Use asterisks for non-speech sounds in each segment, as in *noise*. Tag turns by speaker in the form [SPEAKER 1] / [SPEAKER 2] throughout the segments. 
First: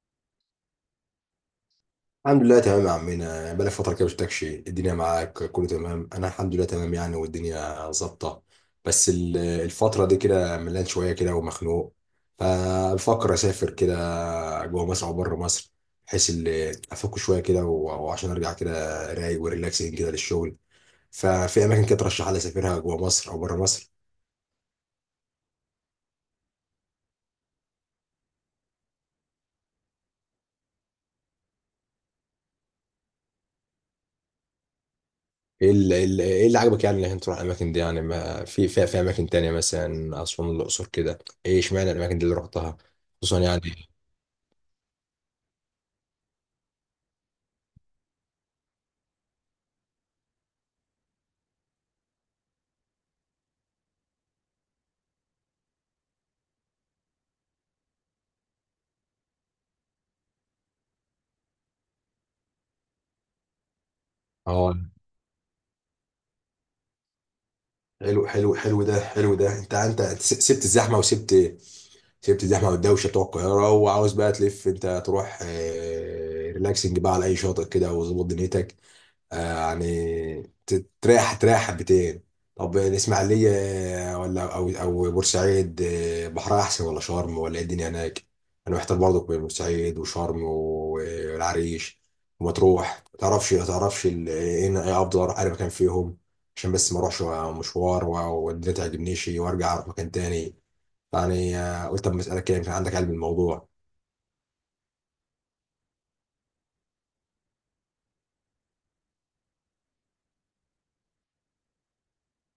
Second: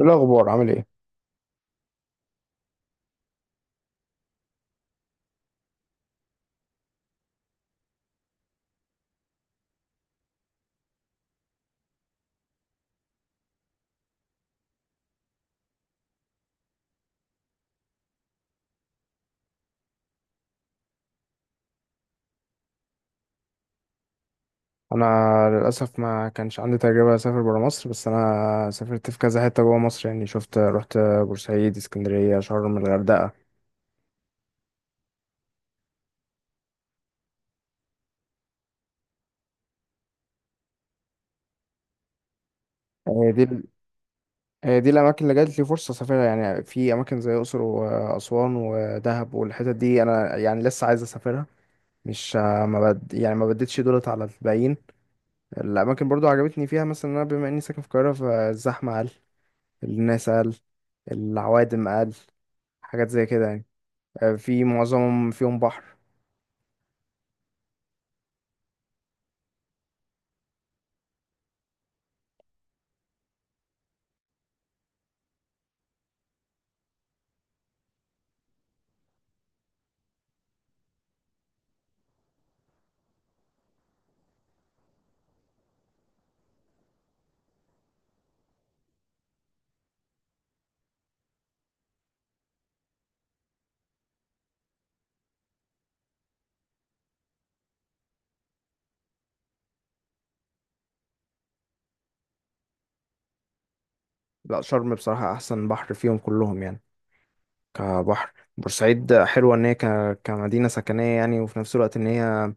[SPEAKER 1] إيه الأخبار عامل ايه؟
[SPEAKER 2] الحمد لله تمام يا عمنا، يعني بقالي فترة كده مشفتكش. الدنيا معاك كله تمام؟ أنا الحمد لله تمام يعني، والدنيا ظابطة. بس الفترة دي كده ملان شوية كده ومخنوق. فبفكر أسافر كده، جوه مصر أو بره مصر، بحيث أفك شوية كده و- وعشان أرجع كده رايق وريلاكسنج كده للشغل. ففي أماكن كده ترشح لي أسافرها جوه مصر أو بره مصر؟
[SPEAKER 1] أنا للأسف ما كانش عندي تجربة أسافر برا مصر، بس أنا سافرت في كذا حتة جوا مصر. يعني شفت رحت بورسعيد، اسكندرية، شرم، الغردقة.
[SPEAKER 2] إيه اللي, إيه اللي عجبك يعني إنك أنت تروح الأماكن دي؟ يعني ما في في في أماكن تانية مثلا أسوان الأقصر كده، إيه إشمعنى الأماكن دي اللي رحتها؟
[SPEAKER 1] هي
[SPEAKER 2] خصوصا
[SPEAKER 1] دي
[SPEAKER 2] يعني.
[SPEAKER 1] هي دي الأماكن اللي جات لي فرصة أسافرها. يعني في أماكن زي الأقصر وأسوان ودهب والحتت دي أنا يعني لسه عايز أسافرها. مش ما بد... يعني ما بديتش دولت على الباقيين. الأماكن برضو عجبتني فيها، مثلا إن أنا بما إني ساكن في القاهرة، فالزحمة أقل، الناس أقل، العوادم أقل، حاجات زي كده يعني. في
[SPEAKER 2] اه،
[SPEAKER 1] معظمهم فيهم بحر.
[SPEAKER 2] حلو حلو حلو، ده حلو. ده انت سبت الزحمه وسبت، سبت الزحمه والدوشه بتوع القاهره، وعاوز بقى تلف انت تروح، ريلاكسنج بقى على اي شاطئ كده وظبط دنيتك. آه، يعني تريح، تريح حبتين. طب الإسماعيلية، ولا أو بورسعيد، بحرها أحسن ولا شرم، ولا إيه الدنيا هناك؟ أنا محتار برضه بين بورسعيد وشرم والعريش ومطروح، متعرفش، متعرفش إيه، أفضل أروح أي مكان فيهم؟ عشان بس ما أروحش مشوار و- والدنيا تعجبنيش وأرجع أروح مكان تاني. يعني قلت أما أسألك كده، يمكن عندك علم الموضوع.
[SPEAKER 1] لا، شرم بصراحة أحسن بحر فيهم كلهم يعني. كبحر بورسعيد حلوة كمدينة سكنية يعني، وفي نفس الوقت إن هي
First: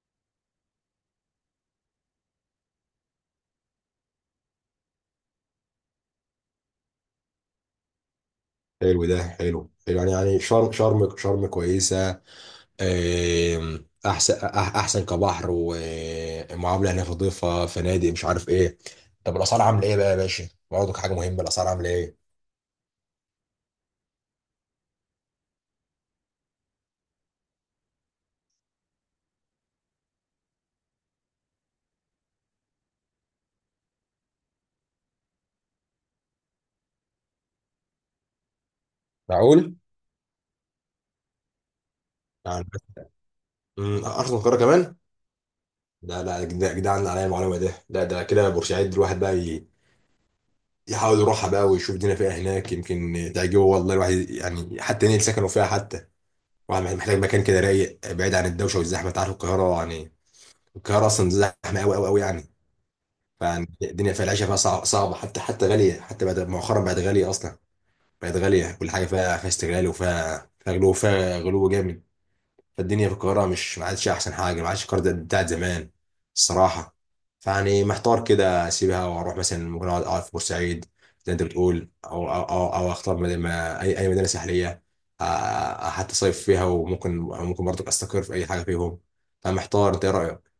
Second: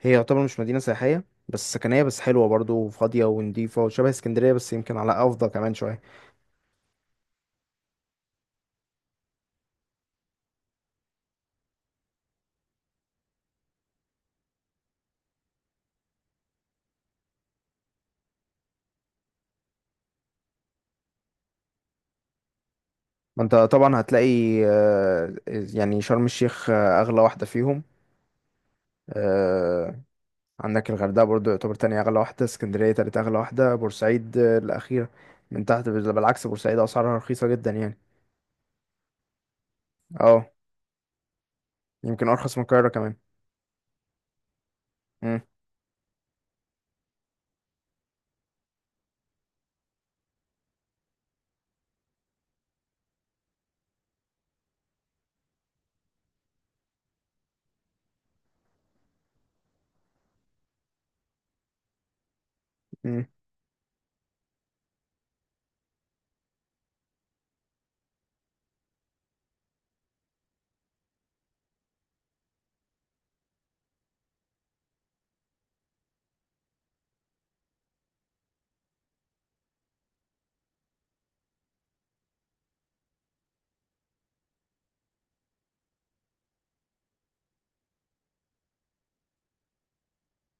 [SPEAKER 1] هي يعتبر مش مدينة سياحية بس سكنية، بس حلوة برضو وفاضية ونضيفة وشبه اسكندرية، بس يمكن على أفضل كمان شوية.
[SPEAKER 2] حلو ده، حلو حلو. يعني يعني شرم، شرم كويسة. احسن، احسن كبحر، ومعامله هناك نظيفه، فنادق، مش عارف ايه. طب الاسعار عامله ايه بقى يا باشا؟ برضك حاجه مهمه، الاسعار عامله ايه؟
[SPEAKER 1] ما أنت طبعا هتلاقي يعني شرم الشيخ أغلى واحدة فيهم. آه، عندك الغردقة برضو يعتبر تاني أغلى واحدة، اسكندرية تالت أغلى واحدة، بورسعيد الأخيرة من تحت. بالعكس بورسعيد أسعارها رخيصة جدا يعني.
[SPEAKER 2] معقول؟
[SPEAKER 1] اه، يمكن ارخص من
[SPEAKER 2] يعني،
[SPEAKER 1] القاهره كمان.
[SPEAKER 2] ارخص من القاهره كمان؟
[SPEAKER 1] مم.
[SPEAKER 2] لا لا يا يا جدعان، عليا المعلومه ده. لا، ده كده بورسعيد الواحد بقى يحاول يروحها بقى ويشوف الدنيا فيها هناك، يمكن تعجبه والله الواحد، يعني حتى ينقل سكنه فيها حتى. واحد محتاج مكان كده رايق بعيد عن الدوشه والزحمه. انت عارف القاهره يعني، القاهره اصلا زحمه قوي قوي قوي يعني.
[SPEAKER 1] مم.
[SPEAKER 2] فالدنيا فيها، العيشه فيها صعبه حتى، حتى غاليه، حتى بعد مؤخرا بقت غاليه اصلا. بقت غاليه كل حاجه فيها، فيها استغلال، وفيها غلو، فيها غلو جامد. فالدنيا في القاهره مش، ما عادش احسن حاجه، ما عادش القاهره بتاعت زمان الصراحه. فيعني محتار كده اسيبها واروح مثلا، ممكن أقعد في بورسعيد زي انت بتقول، أو اختار مدينة اي مدينه ساحليه، آه، آه، حتى صيف فيها. وممكن، ممكن برضك استقر في اي حاجه فيهم. فمحتار، انت ايه رايك؟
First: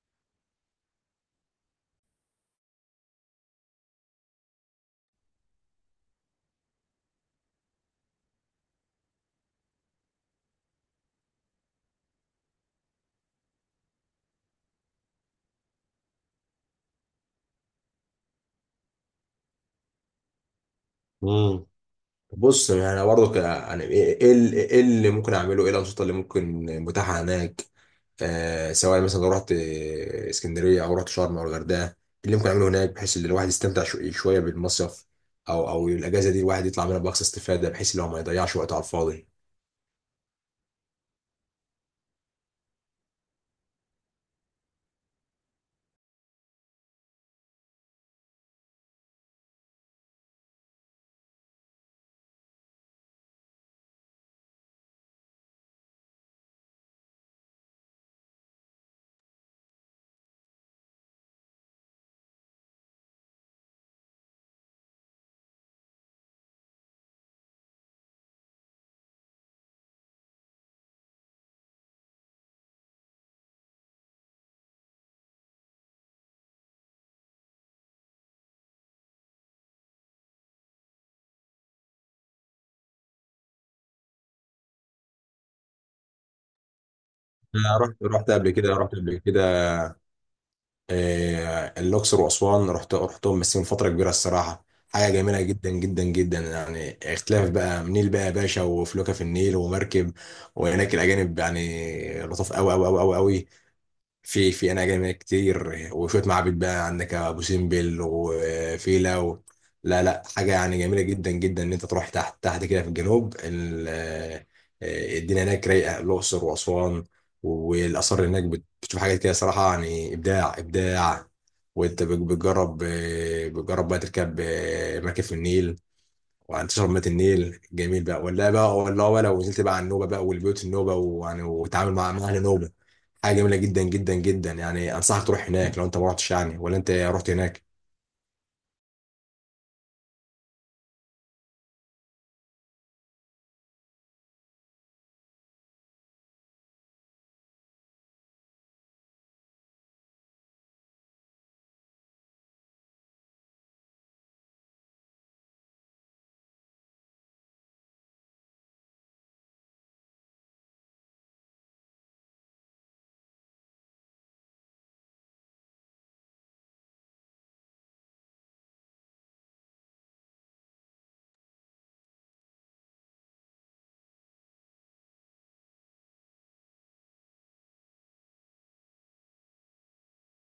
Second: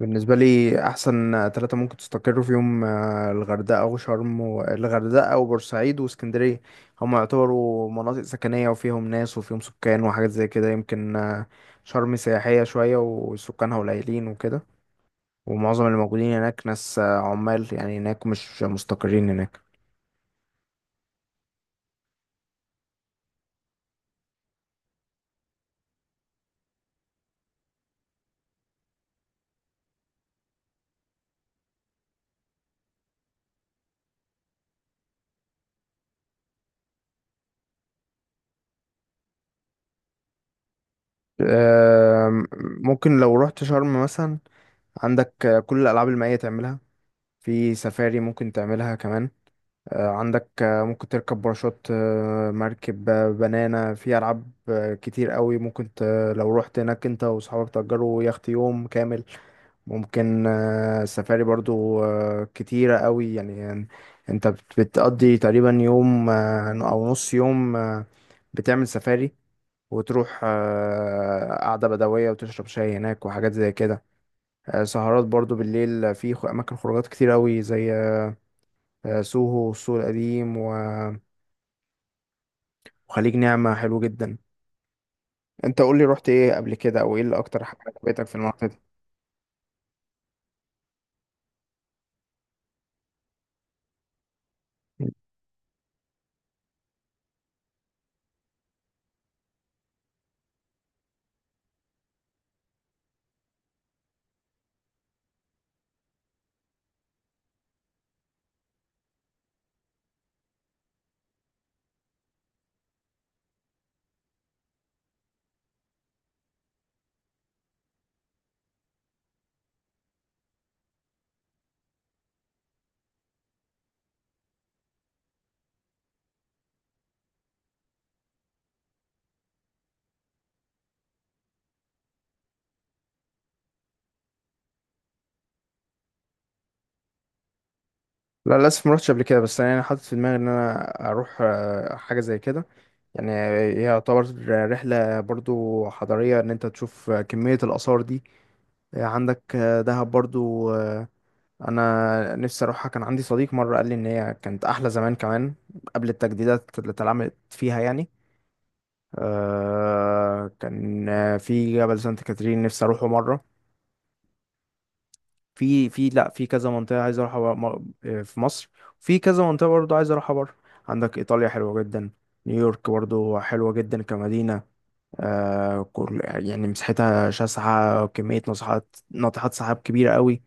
[SPEAKER 1] بالنسبه لي احسن ثلاثه ممكن تستقروا فيهم الغردقه وشرم، والغردقه وبورسعيد واسكندريه. هم يعتبروا مناطق سكنيه وفيهم ناس وفيهم سكان وحاجات زي كده، يمكن شرم سياحيه شويه وسكانها قليلين وكده، ومعظم اللي موجودين هناك ناس عمال يعني هناك، مش مستقرين هناك.
[SPEAKER 2] مم. بص، يعني انا برضه يعني ايه، إيه إيه اللي ممكن اعمله، ايه الانشطه اللي ممكن متاحه هناك؟ آه، سواء مثلا لو رحت، اسكندريه او رحت شرم او الغردقه، إيه اللي ممكن اعمله هناك بحيث ان الواحد يستمتع شويه بالمصيف؟ او او الاجازه دي الواحد يطلع منها باقصى استفاده، بحيث ان هو ما يضيعش وقته على الفاضي.
[SPEAKER 1] آم، ممكن لو رحت شرم مثلا عندك كل الالعاب المائيه تعملها، في سفاري ممكن تعملها كمان. عندك ممكن تركب باراشوت، مركب، بنانا، في ألعاب كتير قوي ممكن لو رحت هناك انت وصحابك تأجروا يخت يوم كامل. ممكن سفاري برضو كتيرة قوي. يعني انت بتقضي تقريبا يوم أو نص يوم. بتعمل سفاري، وتروح قعدة بدوية وتشرب شاي هناك وحاجات زي كده. سهرات برضو بالليل في أماكن خروجات كتير قوي، زي سوهو والسوق القديم وخليج نعمة، حلو جدا. انت قول لي رحت ايه قبل كده، او ايه اللي اكتر حاجة
[SPEAKER 2] انا رحت،
[SPEAKER 1] عجبتك في المنطقة دي؟
[SPEAKER 2] رحت قبل كده آه، الاقصر واسوان، رحتهم بس من فتره كبيره الصراحه. حاجه جميله جدا جدا جدا يعني، اختلاف بقى، نيل بقى يا باشا وفلوكه في النيل ومركب، وهناك الاجانب يعني لطاف قوي قوي قوي قوي قوي، في في انا جامعة كتير وشويه معابد بقى، عندك ابو سمبل وفيلا و... لا لا، حاجه يعني جميله جدا جدا ان انت تروح تحت، تحت كده في الجنوب آه، الدنيا هناك رايقه، الاقصر واسوان والاثار هناك. بتشوف حاجات كده صراحه يعني، ابداع ابداع. وانت بتجرب، بتجرب بقى تركب مركب في النيل وتشرب مية النيل. جميل بقى ولا بقى، ولا. ونزلت بقى على النوبه بقى والبيوت النوبه، ويعني وتعامل مع، مع اهل نوبه، حاجه جميله جدا جدا جدا يعني. انصحك تروح هناك لو انت ما رحتش يعني، ولا انت رحت هناك؟
[SPEAKER 1] لا، للاسف ما رحتش قبل كده، بس انا حاطط في دماغي ان انا اروح حاجة زي كده يعني. هي يعتبر رحلة برضو حضارية ان انت تشوف كمية الآثار دي. عندك دهب برضو. انا نفسي اروحها. كان عندي صديق مرة قال لي ان هي كانت احلى زمان كمان قبل التجديدات اللي اتعملت فيها يعني. كان في جبل سانت كاترين نفسي اروحه مرة. في في لا، في كذا منطقة عايز اروحها في مصر. في كذا منطقة برضو عايز اروحها بره. عندك ايطاليا حلوة جدا، نيويورك برضو حلوة جدا كمدينة. كل يعني مساحتها شاسعة، كمية ناطحات سحاب كبيرة قوي.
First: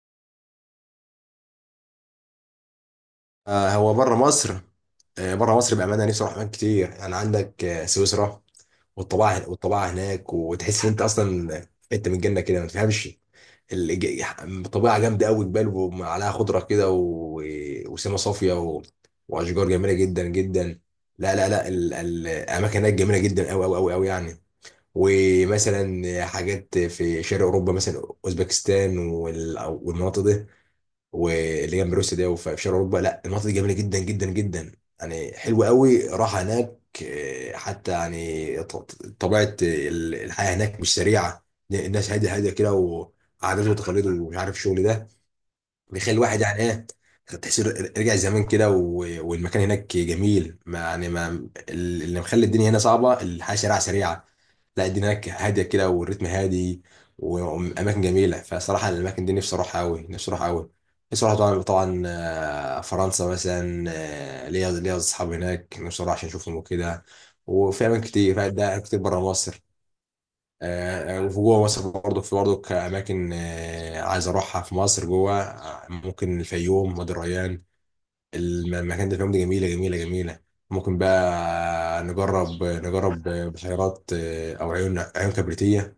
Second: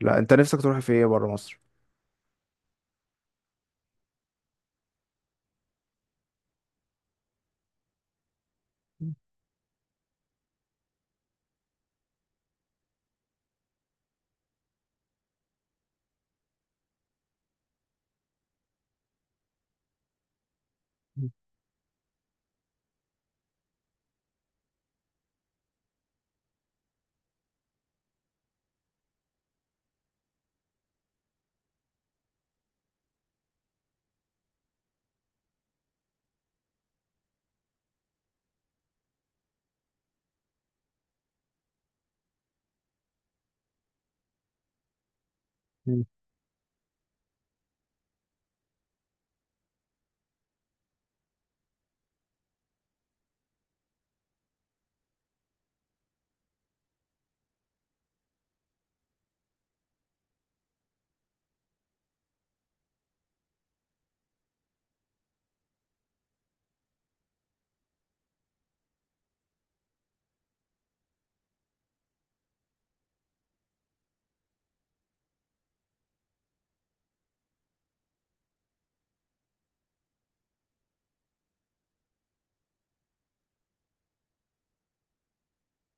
[SPEAKER 1] لا، انت نفسك تروح في ايه بره مصر؟
[SPEAKER 2] آه، هو بره مصر، آه، بره مصر بامانه نفسي اروح اماكن كتير يعني. عندك آه سويسرا، والطبيعه، والطبيعه هناك وتحس ان انت اصلا انت من الجنه كده ما تفهمش الج- الطبيعه جامده قوي، جبال وعليها خضره كده و... وسما صافيه و... واشجار جميله جدا جدا. لا لا لا، الاماكن هناك جميله جدا قوي قوي قوي قوي يعني. ومثلا حاجات في شرق اوروبا، مثلا اوزبكستان والمناطق دي واللي جنب روسيا ده، وفي شرق اوروبا. لا المناطق دي جميله جدا جدا جدا يعني، حلوه قوي، راحه هناك. آه، حتى يعني طبيعه الحياه هناك مش سريعه، الناس هاديه، هاديه كده، وعادات وتقاليد ومش عارف الشغل ده
[SPEAKER 1] مم.
[SPEAKER 2] بيخلي الواحد يعني ايه، تحس رجع زمان كده والمكان هناك جميل. ما يعني، ما اللي مخلي الدنيا هنا صعبه، الحياه شارع سريعه. لا الدنيا هناك هاديه كده، والريتم هادي، واماكن جميله. فصراحه الاماكن دي نفسي اروحها قوي، نفسي اروحها قوي. نفسي اروح طبعا طبعا آه، فرنسا مثلا، آه، ليا اصحاب هناك نفسي اروح عشان اشوفهم وكده. وفي اماكن كتير، ده كتير بره مصر، آه. وفي جوه مصر برضه، في برضه أماكن آه، عايز أروحها في مصر جوه، آه، ممكن الفيوم، وادي الريان. المكان ده، الفيوم دي، جميلة جميلة جميلة. ممكن بقى نجرب، بحيرات آه، أو عيون، عيون كبريتية.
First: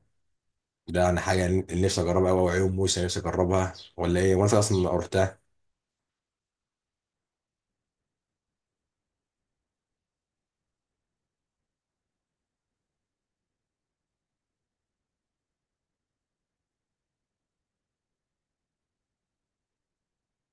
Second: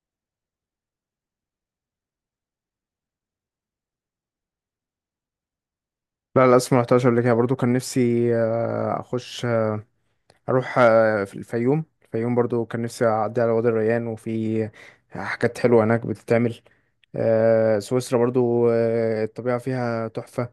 [SPEAKER 2] ده يعني حاجة اللي نفسي أجربها أوي، أو عيون موسى نفسي أجربها، ولا إيه؟ وأنا في أصلا رحتها.
[SPEAKER 1] لا، للأسف ما رحتهاش قبل كده برضو. كان نفسي أخش أروح في الفيوم. الفيوم برضو كان نفسي أعدي على وادي الريان، وفي حاجات حلوة هناك بتتعمل. سويسرا برضو الطبيعة فيها تحفة،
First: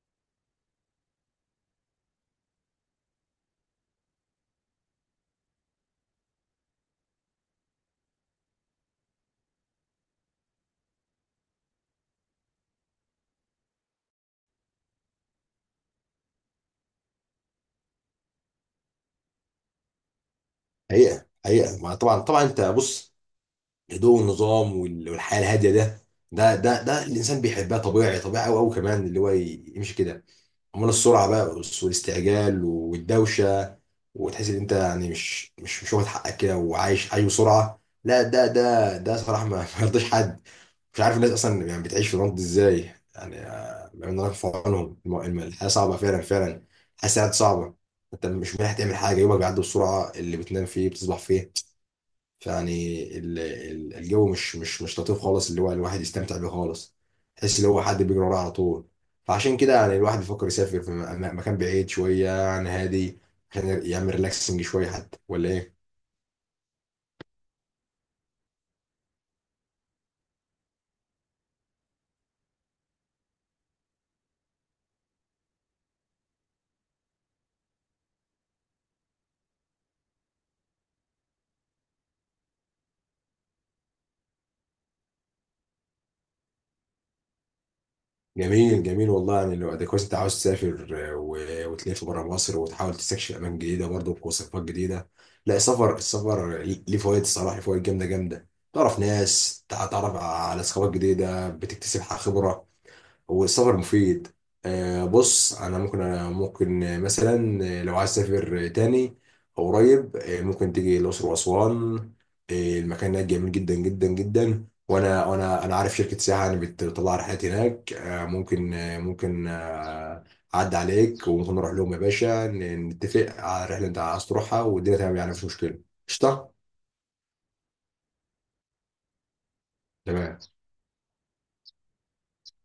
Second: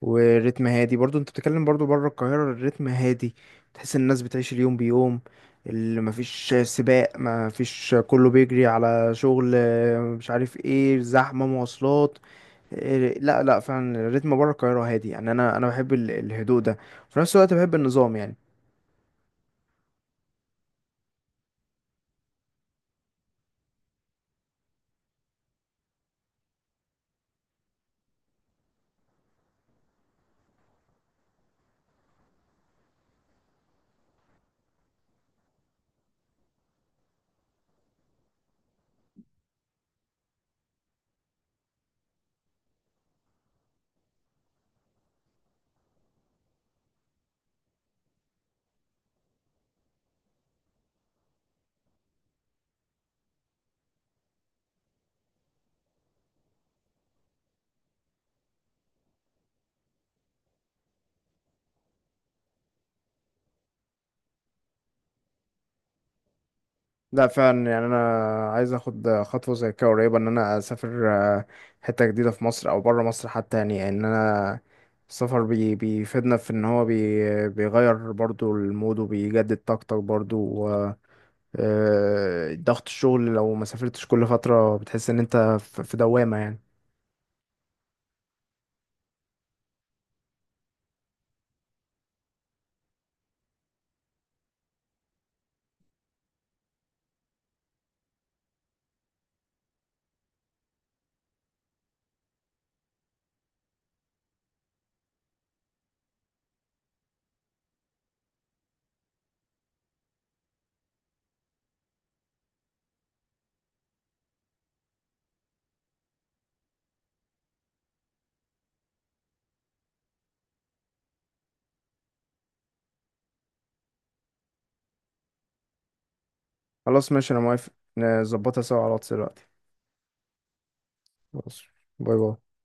[SPEAKER 1] والريتم هادي برضو. انت بتتكلم برضو بره القاهرة الريتم هادي، تحس ان الناس بتعيش اليوم بيوم، اللي مفيش سباق، مفيش كله بيجري على شغل مش عارف ايه، زحمة مواصلات. لا لا، فعلا الريتم بره القاهرة هادي يعني. انا بحب الهدوء ده، في نفس الوقت بحب النظام يعني.
[SPEAKER 2] حقيقة حقيقة، ما طبعا طبعا. أنت بص، الهدوء والنظام والحياه الهاديه ده، ده ده ده الانسان بيحبها طبيعي طبيعي قوي قوي، كمان اللي هو يمشي كده. امال السرعه بقى والاستعجال والدوشه، وتحس ان انت يعني مش مش مش واخد حقك كده، وعايش، عايش بسرعه، لا ده ده ده صراحه ما *laughs* ما يرضيش حد. مش عارف الناس اصلا يعني بتعيش في الوقت ده ازاي يعني. آه، ربنا يرفع في عنهم الحياه صعبه فعلا فعلا. الحياه ساعات صعبه. انت مش مريح تعمل حاجه، يومك بيعدي بسرعه، اللي بتنام فيه بتصبح فيه. فيعني الجو مش مش مش لطيف خالص، اللي هو الواحد يستمتع بيه خالص. تحس ان هو حد بيجري وراه على طول. فعشان كده يعني الواحد بيفكر يسافر في مكان بعيد شويه يعني، هادي، عشان يعمل ريلاكسنج شويه حتى، ولا ايه؟
[SPEAKER 1] لا فعلا، يعني انا عايز اخد خطوه زي كده قريبه ان انا اسافر آه، حته جديده في مصر او بره مصر حتى. يعني ان انا السفر بيفيدنا في ان هو بيغير برضو المود وبيجدد طاقتك برضو، و ضغط الشغل لو ما سافرتش كل فتره بتحس ان انت في دوامه يعني.
[SPEAKER 2] جميل جميل والله، يعني لو ده كويس انت عاوز تسافر، آه، وتلف بره مصر وتحاول تستكشف اماكن جديده برضه، بوصفات جديده. لا، السفر، السفر ليه فوائد الصراحه، ليه فوائد جامده جامده. تعرف ناس، تعرف على ثقافات جديده، بتكتسب خبره. والسفر مفيد. آه، بص انا ممكن، أنا ممكن آه، مثلا آه، لو عايز تسافر آه، تاني أو قريب آه، ممكن تيجي الاقصر واسوان. آه، المكان هناك جميل جدا جدا جدا. وانا انا عارف شركه سياحه يعني بتطلع رحلات هناك، آه، ممكن آه، ممكن آه، اعدي عليك وممكن نروح لهم يا باشا، نتفق على الرحله اللي انت عايز تروحها والدنيا تمام، يعني مفيش مشكله. قشطه.
[SPEAKER 1] خلاص ماشي، انا موافق، نظبطها سوا على الواتس دلوقتي.
[SPEAKER 2] تمام.
[SPEAKER 1] خلاص. باي باي.